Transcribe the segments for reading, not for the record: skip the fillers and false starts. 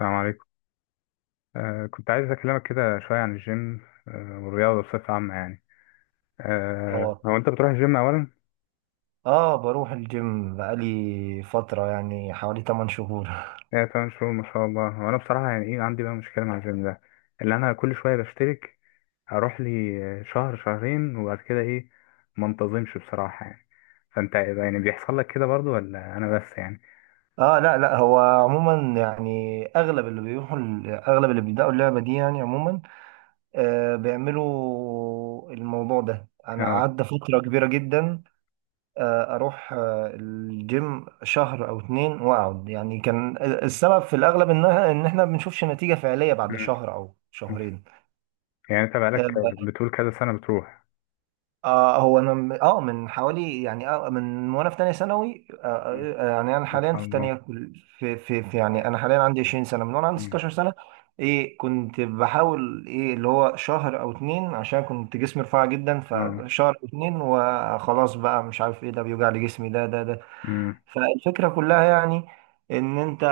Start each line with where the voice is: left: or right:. left: السلام عليكم. كنت عايز أكلمك كده شوية عن الجيم. والرياضة بصفة عامة يعني.
right: اه،
left: هو أنت بتروح الجيم أولا؟
right: اه، بروح الجيم بقالي فترة يعني حوالي 8 شهور
left: إيه تمام شهور، ما شاء الله. هو أنا بصراحة يعني إيه عندي بقى مشكلة مع الجيم ده، اللي أنا كل شوية بشترك، أروح لي شهر شهرين وبعد كده إيه، ما انتظمش بصراحة يعني. فأنت إيه ده، يعني بيحصل لك كده برضو ولا أنا بس يعني؟
right: اه، لا، لا، هو عموما يعني اغلب اللي بيبدأوا اللعبة دي يعني عموما، بيعملوا الموضوع ده. انا
left: اه.
right: قعدت فترة كبيرة جدا، اروح الجيم شهر او اتنين واقعد، يعني كان السبب في الاغلب ان احنا ما بنشوفش نتيجة فعلية بعد
left: مم.
right: شهر او
left: مم.
right: شهرين.
left: يعني أنت
right: آه،
left: بقالك بتقول كذا سنة بتروح.
right: هو انا من حوالي يعني من وانا في تانية ثانوي،
left: مم.
right: يعني انا
left: ما
right: حاليا
left: شاء
right: في
left: الله.
right: يعني
left: أيوة.
right: انا حاليا عندي 20 سنة من وانا عندي
left: مم.
right: 16 سنة. ايه كنت بحاول ايه اللي هو شهر او اتنين، عشان كنت جسمي رفيع جدا،
left: اه.
right: فشهر او اتنين وخلاص بقى مش عارف ايه ده، بيوجع لي جسمي ده.
left: مم.
right: فالفكرة كلها يعني ان انت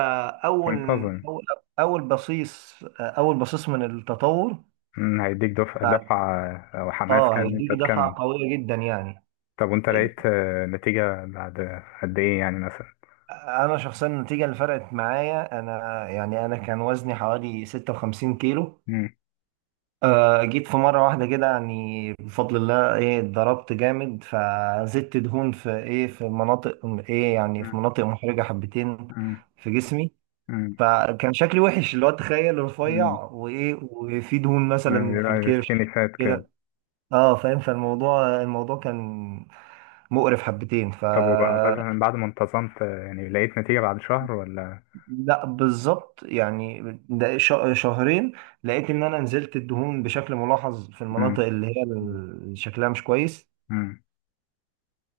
right: اول
left: منتظم.
right: اول اول بصيص اول بصيص من التطور.
left: هيديك دفعة
right: بعد
left: دفعة أو حماس
right: اه،
left: كان إن أنت
right: هيديك دفعة
left: تكمل.
right: قوية جدا يعني.
left: طب وأنت لقيت نتيجة بعد قد إيه يعني مثلا؟
right: انا شخصيا النتيجه اللي فرقت معايا انا يعني انا كان وزني حوالي 56 كيلو.
left: مم.
right: جيت في مره واحده كده يعني بفضل الله، ايه، اتضربت جامد، فزدت دهون في ايه، في مناطق، ايه، يعني في
left: مم.
right: مناطق محرجه حبتين
left: مم.
right: في جسمي.
left: مم.
right: فكان شكلي وحش، اللي هو تخيل رفيع
left: مم.
right: وايه، وفي دهون
left: يعني
right: مثلا في
left: يبقى سكيني
right: الكرش
left: فات كده.
right: كده. اه فاهم. فالموضوع، الموضوع كان مقرف حبتين، ف...
left: طب وبعد مثلا بعد ما انتظمت يعني لقيت نتيجة بعد شهر ولا؟
right: لا، بالظبط يعني ده شهرين لقيت ان انا نزلت الدهون بشكل ملاحظ في
left: مم.
right: المناطق اللي هي
left: مم.
right: اللي شكلها مش كويس.
left: مم.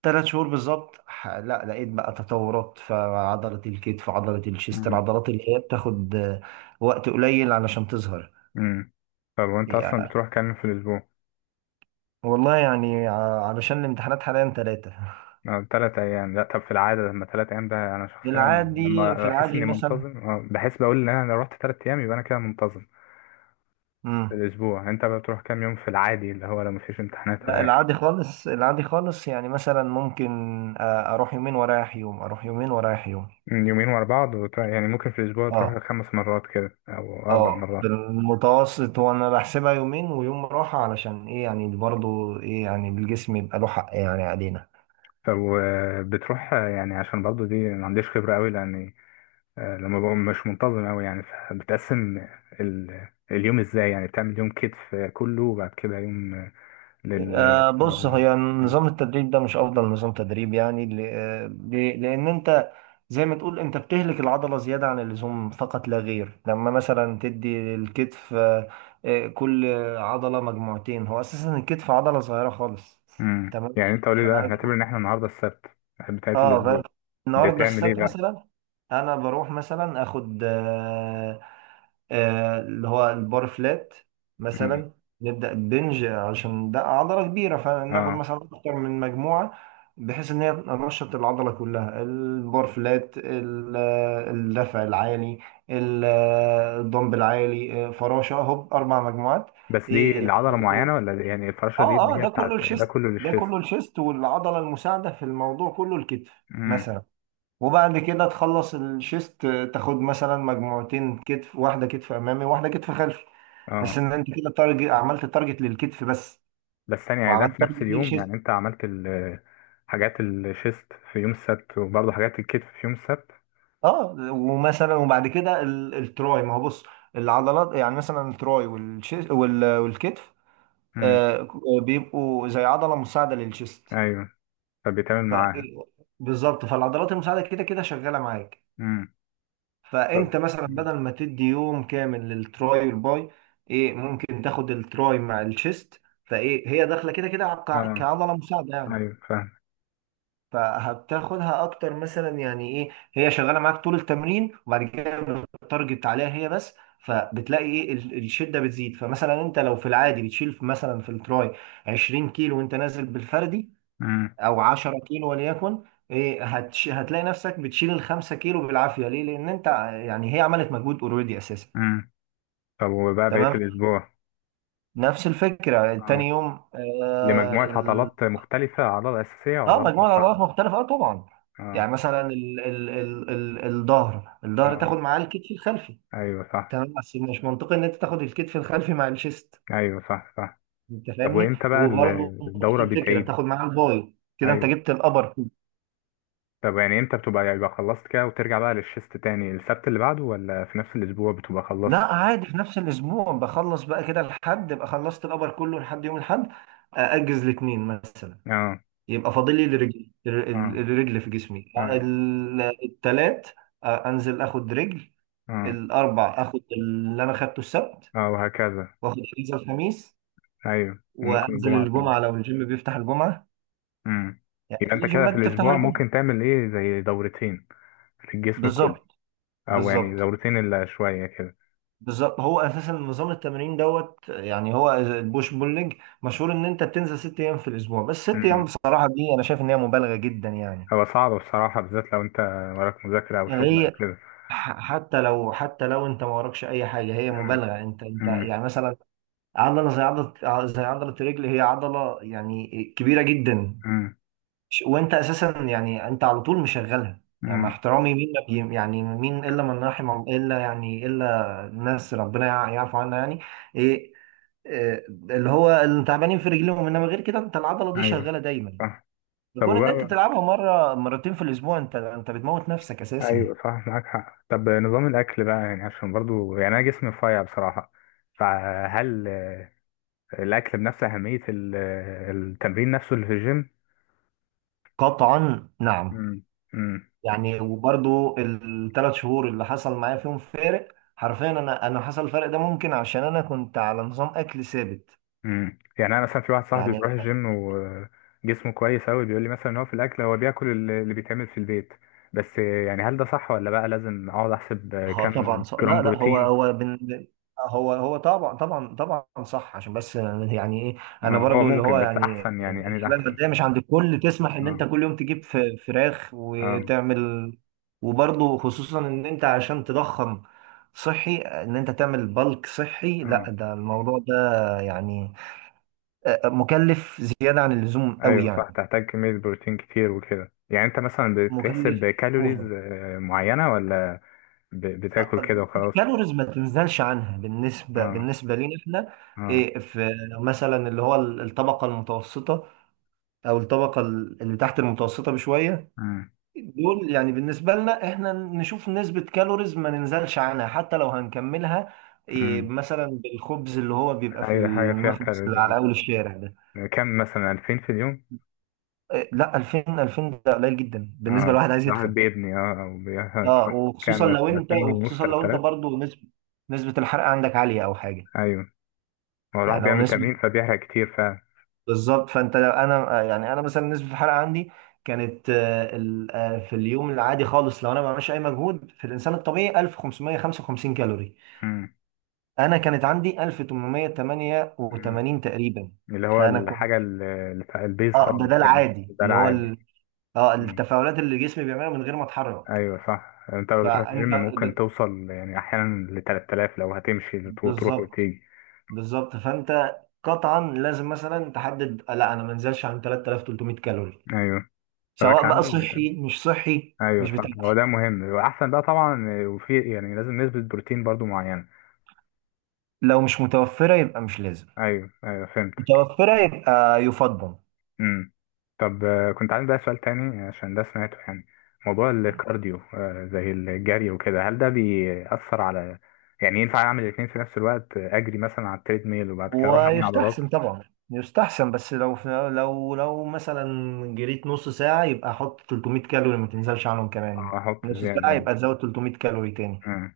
right: ثلاث شهور بالظبط، لا لقيت بقى تطورات في عضلة الكتف، عضلة الشيست،
left: مم.
right: العضلات اللي هي بتاخد وقت قليل علشان تظهر.
left: مم. طب وأنت أصلا
right: يعني
left: بتروح كام يوم في الأسبوع؟
right: والله يعني علشان الامتحانات حاليا ثلاثة.
left: 3 أيام؟ لأ، طب في العادة لما 3 أيام ده، أنا
right: في
left: شخصيا
right: العادي،
left: لما بحس إني
right: مثلا،
left: منتظم بحس بقول إن أنا لو رحت 3 أيام يبقى أنا كده منتظم في
right: امم
left: الأسبوع. يعني أنت بتروح كام يوم في العادي، اللي هو لو مفيش امتحانات ولا
right: لا
left: أي حاجة؟
right: العادي خالص، العادي خالص، يعني مثلا ممكن اروح يومين ورايح يوم، اروح يومين ورايح يوم.
left: من يومين ورا بعض وتروح، يعني ممكن في الأسبوع
right: اه،
left: تروح 5 مرات كده أو أربع
right: اه، في
left: مرات
right: المتوسط وانا بحسبها يومين ويوم راحة علشان ايه يعني، برضو ايه يعني الجسم يبقى له حق يعني علينا.
left: طب بتروح، يعني عشان برضه دي ما عنديش خبرة أوي، لأني لما بقوم مش منتظم أوي يعني، فبتقسم اليوم إزاي؟ يعني بتعمل يوم كتف كله وبعد كده يوم لل
right: بص،
left: لل-
right: هي نظام التدريب ده مش افضل نظام تدريب يعني، لان انت زي ما تقول انت بتهلك العضلة زيادة عن اللزوم فقط لا غير، لما مثلا تدي الكتف كل عضلة مجموعتين. هو اساسا الكتف عضلة صغيرة خالص.
left: مم.
right: تمام.
left: يعني أنت قولي بقى، هنعتبر إن إحنا النهاردة السبت بتاعت
right: اه فاهم.
left: الأسبوع،
right: النهارده
left: بتعمل إيه
right: السبت
left: بقى؟
right: مثلا، انا بروح مثلا اخد اللي هو البار فلات
left: مم.
right: مثلا. نبدا بنج عشان ده عضله كبيره، فناخد
left: آه.
right: مثلا اكتر من مجموعه بحيث ان هي تنشط العضله كلها. البار فلات، الدفع العالي، الدمب العالي، فراشه، هوب اربع مجموعات.
left: بس
right: ايه،
left: دي
right: إيه،
left: لعضلة معينة ولا دي، يعني الفراشة دي
right: اه،
left: اللي
right: اه،
left: هي
right: ده
left: بتاعت
right: كله
left: ده
right: الشيست،
left: كله
right: ده كله
left: للشيست؟
right: الشيست والعضله المساعده في الموضوع كله الكتف.
left: امم.
right: مثلا وبعد كده تخلص الشيست، تاخد مثلا مجموعتين كتف، واحده كتف امامي وواحده كتف خلفي،
left: اه.
right: بحيث ان انت كده تارجت، عملت تارجت للكتف بس
left: بس ثانية، يعني ده
right: وعملت
left: في نفس
right: تارجت
left: اليوم؟ يعني
right: للشيست.
left: انت عملت حاجات الشيست في يوم السبت وبرضه حاجات الكتف في يوم السبت؟
right: اه، ومثلا وبعد كده التراي، ما هو بص العضلات يعني مثلا التراي والشيست والكتف
left: امم.
right: آه بيبقوا زي عضله مساعده للشيست.
left: ايوه. فبيتعمل
right: ف
left: معاها.
right: بالظبط، فالعضلات المساعده كده كده شغاله معاك.
left: امم. طب.
right: فانت مثلا
left: مم.
right: بدل ما تدي يوم كامل للتراي والباي، ايه، ممكن تاخد التراي مع الشيست، فايه هي داخله كده كده
left: اه
right: كعضله مساعده يعني.
left: ايوه فاهم.
right: فهتاخدها اكتر مثلا، يعني ايه هي شغاله معاك طول التمرين، وبعد كده بتارجت عليها هي بس. فبتلاقي ايه الشده بتزيد، فمثلا انت لو في العادي بتشيل مثلا في التراي 20 كيلو وانت نازل بالفردي
left: امم.
right: او 10 كيلو وليكن، إيه، هتلاقي نفسك بتشيل الخمسة كيلو بالعافية. ليه؟ لأن أنت يعني هي عملت مجهود أوريدي أساسا.
left: امم. طب وبقى بقية
right: تمام؟
left: الأسبوع؟
right: نفس الفكرة
left: اه.
right: تاني يوم، آه,
left: لمجموعة
right: ال-
left: عضلات مختلفة، عضلة أساسية وعضلات
right: مجموعة العضلات
left: مساعدة.
right: مختلفة، آه طبعا.
left: اه.
right: يعني مثلا الظهر، الظهر
left: اه.
right: تاخد معاه الكتف الخلفي.
left: ايوه صح.
right: تمام بس مش منطقي إن أنت تاخد الكتف الخلفي مع الشيست.
left: ايوه صح صح.
right: أنت
left: طب
right: فاهمني؟
left: وامتى بقى
right: وبرضه نفس
left: الدورة
right: الفكرة
left: بتعيد؟
right: تاخد معاه الباي، كده أنت
left: أيوه.
right: جبت الأبر.
left: طب يعني امتى بتبقى، يبقى خلصت كده وترجع بقى للشيست تاني السبت اللي بعده، ولا في نفس الاسبوع بتبقى خلصت؟
right: لا عادي في نفس الاسبوع بخلص بقى كده، الحد ابقى خلصت القبر كله لحد يوم الحد. اجز الاثنين مثلا،
left: اه.
right: يبقى فاضل لي الرجل،
left: اه.
right: الرجل في جسمي.
left: ايوه.
right: الثلاث انزل اخد رجل.
left: اه.
right: الاربع اخد اللي انا خدته السبت.
left: اه وهكذا.
right: واخد اجازه الخميس،
left: ايوه وممكن
right: وانزل
left: الجمعة تاني.
right: الجمعه لو الجيم بيفتح الجمعه،
left: امم.
right: يعني
left: يبقى
right: في
left: انت كده في
right: جيمات بتفتح
left: الاسبوع
right: الجمعه.
left: ممكن تعمل ايه، زي دورتين في الجسم كله،
right: بالظبط،
left: او يعني
right: بالظبط،
left: دورتين الا شوية كده.
right: بالظبط. هو اساسا نظام التمرين دوت يعني هو البوش بول ليج، مشهور ان انت بتنزل ست ايام في الاسبوع، بس ست ايام
left: امم.
right: بصراحه دي انا شايف ان هي مبالغه جدا يعني.
left: هو صعب بصراحة، بالذات لو انت وراك مذاكرة او شغل او
right: هي
left: كده.
right: حتى لو انت ما وراكش اي حاجه، هي
left: امم.
right: مبالغه. انت
left: امم.
right: يعني مثلا عضله الرجل هي عضله يعني كبيره جدا.
left: امم.
right: وانت اساسا يعني انت على طول مشغلها، يعني مع
left: امم.
right: احترامي مين ما يعني مين الا من الا يعني الا الناس ربنا يعرف عنها يعني، ايه، إيه، اللي هو اللي تعبانين في رجليهم، انما غير كده انت العضله دي شغاله
left: ايوه
right: دايما،
left: صح. طب
right: يكون ان انت
left: وبقى.
right: تلعبها مره مرتين في الاسبوع انت بتموت نفسك اساسا.
left: ايوه صح، معاك حق. طب نظام الاكل بقى، يعني عشان برضو يعني انا جسمي رفيع بصراحه، فهل الاكل بنفس اهميه التمرين نفسه اللي في الجيم؟
right: قطعا نعم.
left: امم. امم.
right: يعني وبرضو الثلاث شهور اللي حصل معايا فيهم فارق، حرفيا انا حصل الفرق ده ممكن عشان انا كنت على نظام اكل ثابت
left: امم. يعني انا مثلا في واحد صاحبي
right: يعني.
left: بيروح الجيم وجسمه كويس اوي، بيقول لي مثلا ان هو في الاكل هو بياكل اللي اللي بيتعمل في البيت. بس يعني هل ده صح، ولا بقى لازم اقعد احسب
right: اه طبعا
left: كام
right: صح.
left: جرام
right: لا، لا، هو
left: بروتين؟
right: هو هو طبعا طبعا طبعا صح، عشان بس يعني ايه انا
left: آه، هو
right: برضو اللي
left: ممكن
right: هو
left: بس
right: يعني
left: احسن، يعني ده
right: الحاله
left: احسن.
right: الماديه مش عند الكل تسمح ان انت
left: اه.
right: كل يوم تجيب فراخ
left: اه.
right: وتعمل. وبرضو خصوصا ان انت عشان تضخم صحي، ان انت تعمل بلك صحي، لا
left: اه.
right: ده الموضوع ده يعني مكلف زياده عن اللزوم قوي
left: ايوه
right: يعني.
left: صح، تحتاج كمية بروتين كتير وكده. يعني انت مثلا بتحسب
right: مكلف
left: كالوريز
right: اوفر.
left: معينة، ولا بتاكل كده وخلاص؟
right: كالوريز ما تنزلش عنها، بالنسبه
left: اه.
right: بالنسبه لينا احنا،
left: اه.
right: إيه، في مثلا اللي هو الطبقه المتوسطه او الطبقه اللي تحت المتوسطه بشويه،
left: مم.
right: دول يعني بالنسبه لنا احنا نشوف نسبه كالوريز ما ننزلش عنها حتى لو هنكملها، إيه،
left: مم.
right: مثلا بالخبز اللي هو بيبقى في
left: اي حاجة فيها
right: المخبز
left: كالوريز،
right: اللي على
left: اه.
right: اول الشارع ده.
left: كم، مثلا 2000 في اليوم؟
right: إيه لا، 2000، 2000 ده قليل جدا
left: اه.
right: بالنسبه لواحد عايز
left: الواحد
right: يتخن.
left: بيبني، اه، او
right: اه،
left: كام، 2000 ونص،
right: وخصوصا لو انت
left: 3000؟
right: برضو نسبه الحرق عندك عاليه او حاجه.
left: ايوه. هو
right: يعني
left: الواحد
right: لو
left: بيعمل
right: نسبة،
left: تمرين فبيحرق كتير فعلا.
right: بالظبط، فانت لو انا يعني انا مثلا نسبه الحرق عندي كانت في اليوم العادي خالص لو انا ما بعملش اي مجهود في الانسان الطبيعي 1555 كالوري،
left: مم.
right: انا كانت عندي
left: مم.
right: 1888 تقريبا.
left: اللي هو
right: فانا
left: الحاجة
right: كنت،
left: البيز
right: اه ده
left: خالص،
right: ده
left: يعني
right: العادي
left: ده
right: اللي هو
left: العادي.
right: اه التفاعلات اللي جسمي بيعملها من غير ما اتحرك.
left: ايوه صح. انت لو بتروح الجيم
right: فانت
left: ممكن توصل يعني احيانا ل 3000، لو هتمشي وتروح
right: بالظبط،
left: وتيجي.
right: بالظبط فانت قطعا لازم مثلا تحدد، لا انا ما انزلش عن 3300 كالوري،
left: ايوه. فبقى
right: سواء بقى
left: عندي.
right: صحي مش صحي
left: ايوه
right: مش
left: صح،
right: بتاع.
left: هو ده مهم واحسن بقى طبعا. وفي يعني لازم نسبة بروتين برضو معينة؟
right: لو مش متوفرة يبقى مش لازم،
left: ايوه ايوه فهمتك.
right: متوفرة يبقى يفضل.
left: امم. طب كنت عندي بقى سؤال تاني، عشان ده سمعته يعني: موضوع الكارديو زي الجري وكده، هل ده بيأثر على، يعني ينفع اعمل الاثنين في نفس الوقت؟ اجري مثلا على التريد ميل وبعد كده اروح ابني عضلات؟
right: ويستحسن طبعا، يستحسن بس لو، مثلا جريت نص ساعة يبقى حط 300 كالوري ما تنزلش عنهم كمان.
left: احط
right: نص
left: زيادة
right: ساعة
left: يعني.
right: يبقى تزود 300 كالوري تاني.
left: آه.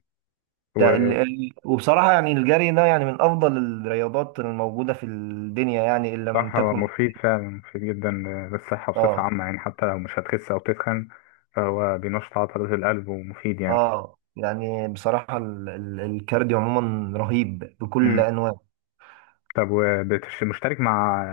right: ده وبصراحة يعني الجري ده يعني من أفضل الرياضات الموجودة في الدنيا، يعني إن لم
left: صح، هو
right: تكن.
left: مفيد فعلا، مفيد جدا للصحة بصفة
right: آه
left: عامة، يعني حتى لو مش هتخس أو تتخن، فهو بينشط عضلات القلب ومفيد يعني.
right: يعني بصراحة الكارديو عموما رهيب بكل
left: مم.
right: أنواعه.
left: طب، ومشترك مع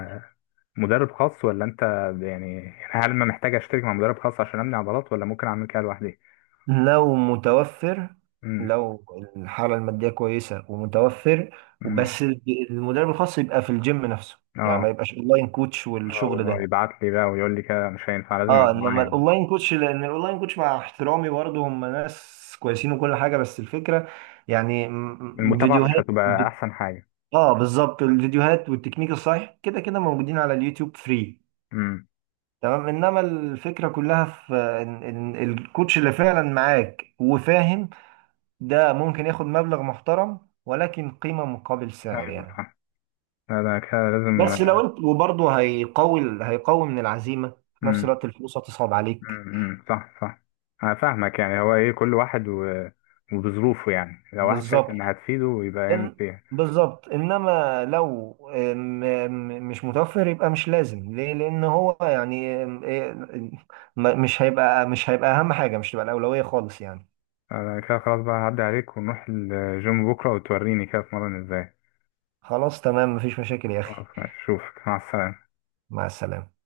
left: مدرب خاص ولا أنت، يعني يعني هل ما محتاج أشترك مع مدرب خاص عشان أبني عضلات، ولا ممكن أعمل كده لوحدي؟
right: لو متوفر،
left: مم.
right: لو الحالة المادية كويسة ومتوفر،
left: مم.
right: وبس، المدرب الخاص يبقى في الجيم نفسه، يعني
left: أه.
right: ما يبقاش اونلاين كوتش والشغل
left: أو
right: ده.
left: يبعت لي بقى ويقول لي كده، مش هينفع، لازم
right: اه،
left: يبقى معايا
right: انما
left: يعني.
right: الاونلاين كوتش، مع احترامي برضه هم ناس كويسين وكل حاجة، بس الفكرة يعني
left: المتابعة مش
right: فيديوهات
left: هتبقى أحسن حاجة؟
right: اه بالظبط، الفيديوهات والتكنيك الصحيح كده كده موجودين على اليوتيوب فري.
left: مم.
right: تمام انما الفكرة كلها في إن الكوتش اللي فعلا معاك وفاهم ده ممكن ياخد مبلغ محترم، ولكن قيمة مقابل سعر
left: أيوه
right: يعني.
left: صح. لا، ده كده لازم.
right: بس لو انت، وبرضه هيقوي من العزيمة، في نفس
left: مم.
right: الوقت الفلوس هتصعب عليك.
left: صح صح. انا فاهمك، يعني هو ايه، كل واحد و... وبظروفه، يعني لو واحد شايف
right: بالظبط،
left: انها هتفيده يبقى يعمل
right: إن
left: فيها.
right: بالظبط، انما لو مش متوفر يبقى مش لازم، ليه؟ لان هو يعني مش هيبقى اهم حاجة، مش هتبقى الأولوية خالص يعني.
left: انا كده خلاص بقى هعدي عليك، ونروح الجيم بكره وتوريني كده اتمرن ازاي.
right: خلاص تمام، مفيش مشاكل يا اخي.
left: خلاص ماشي، اشوفك، مع السلامه.
right: مع السلامة.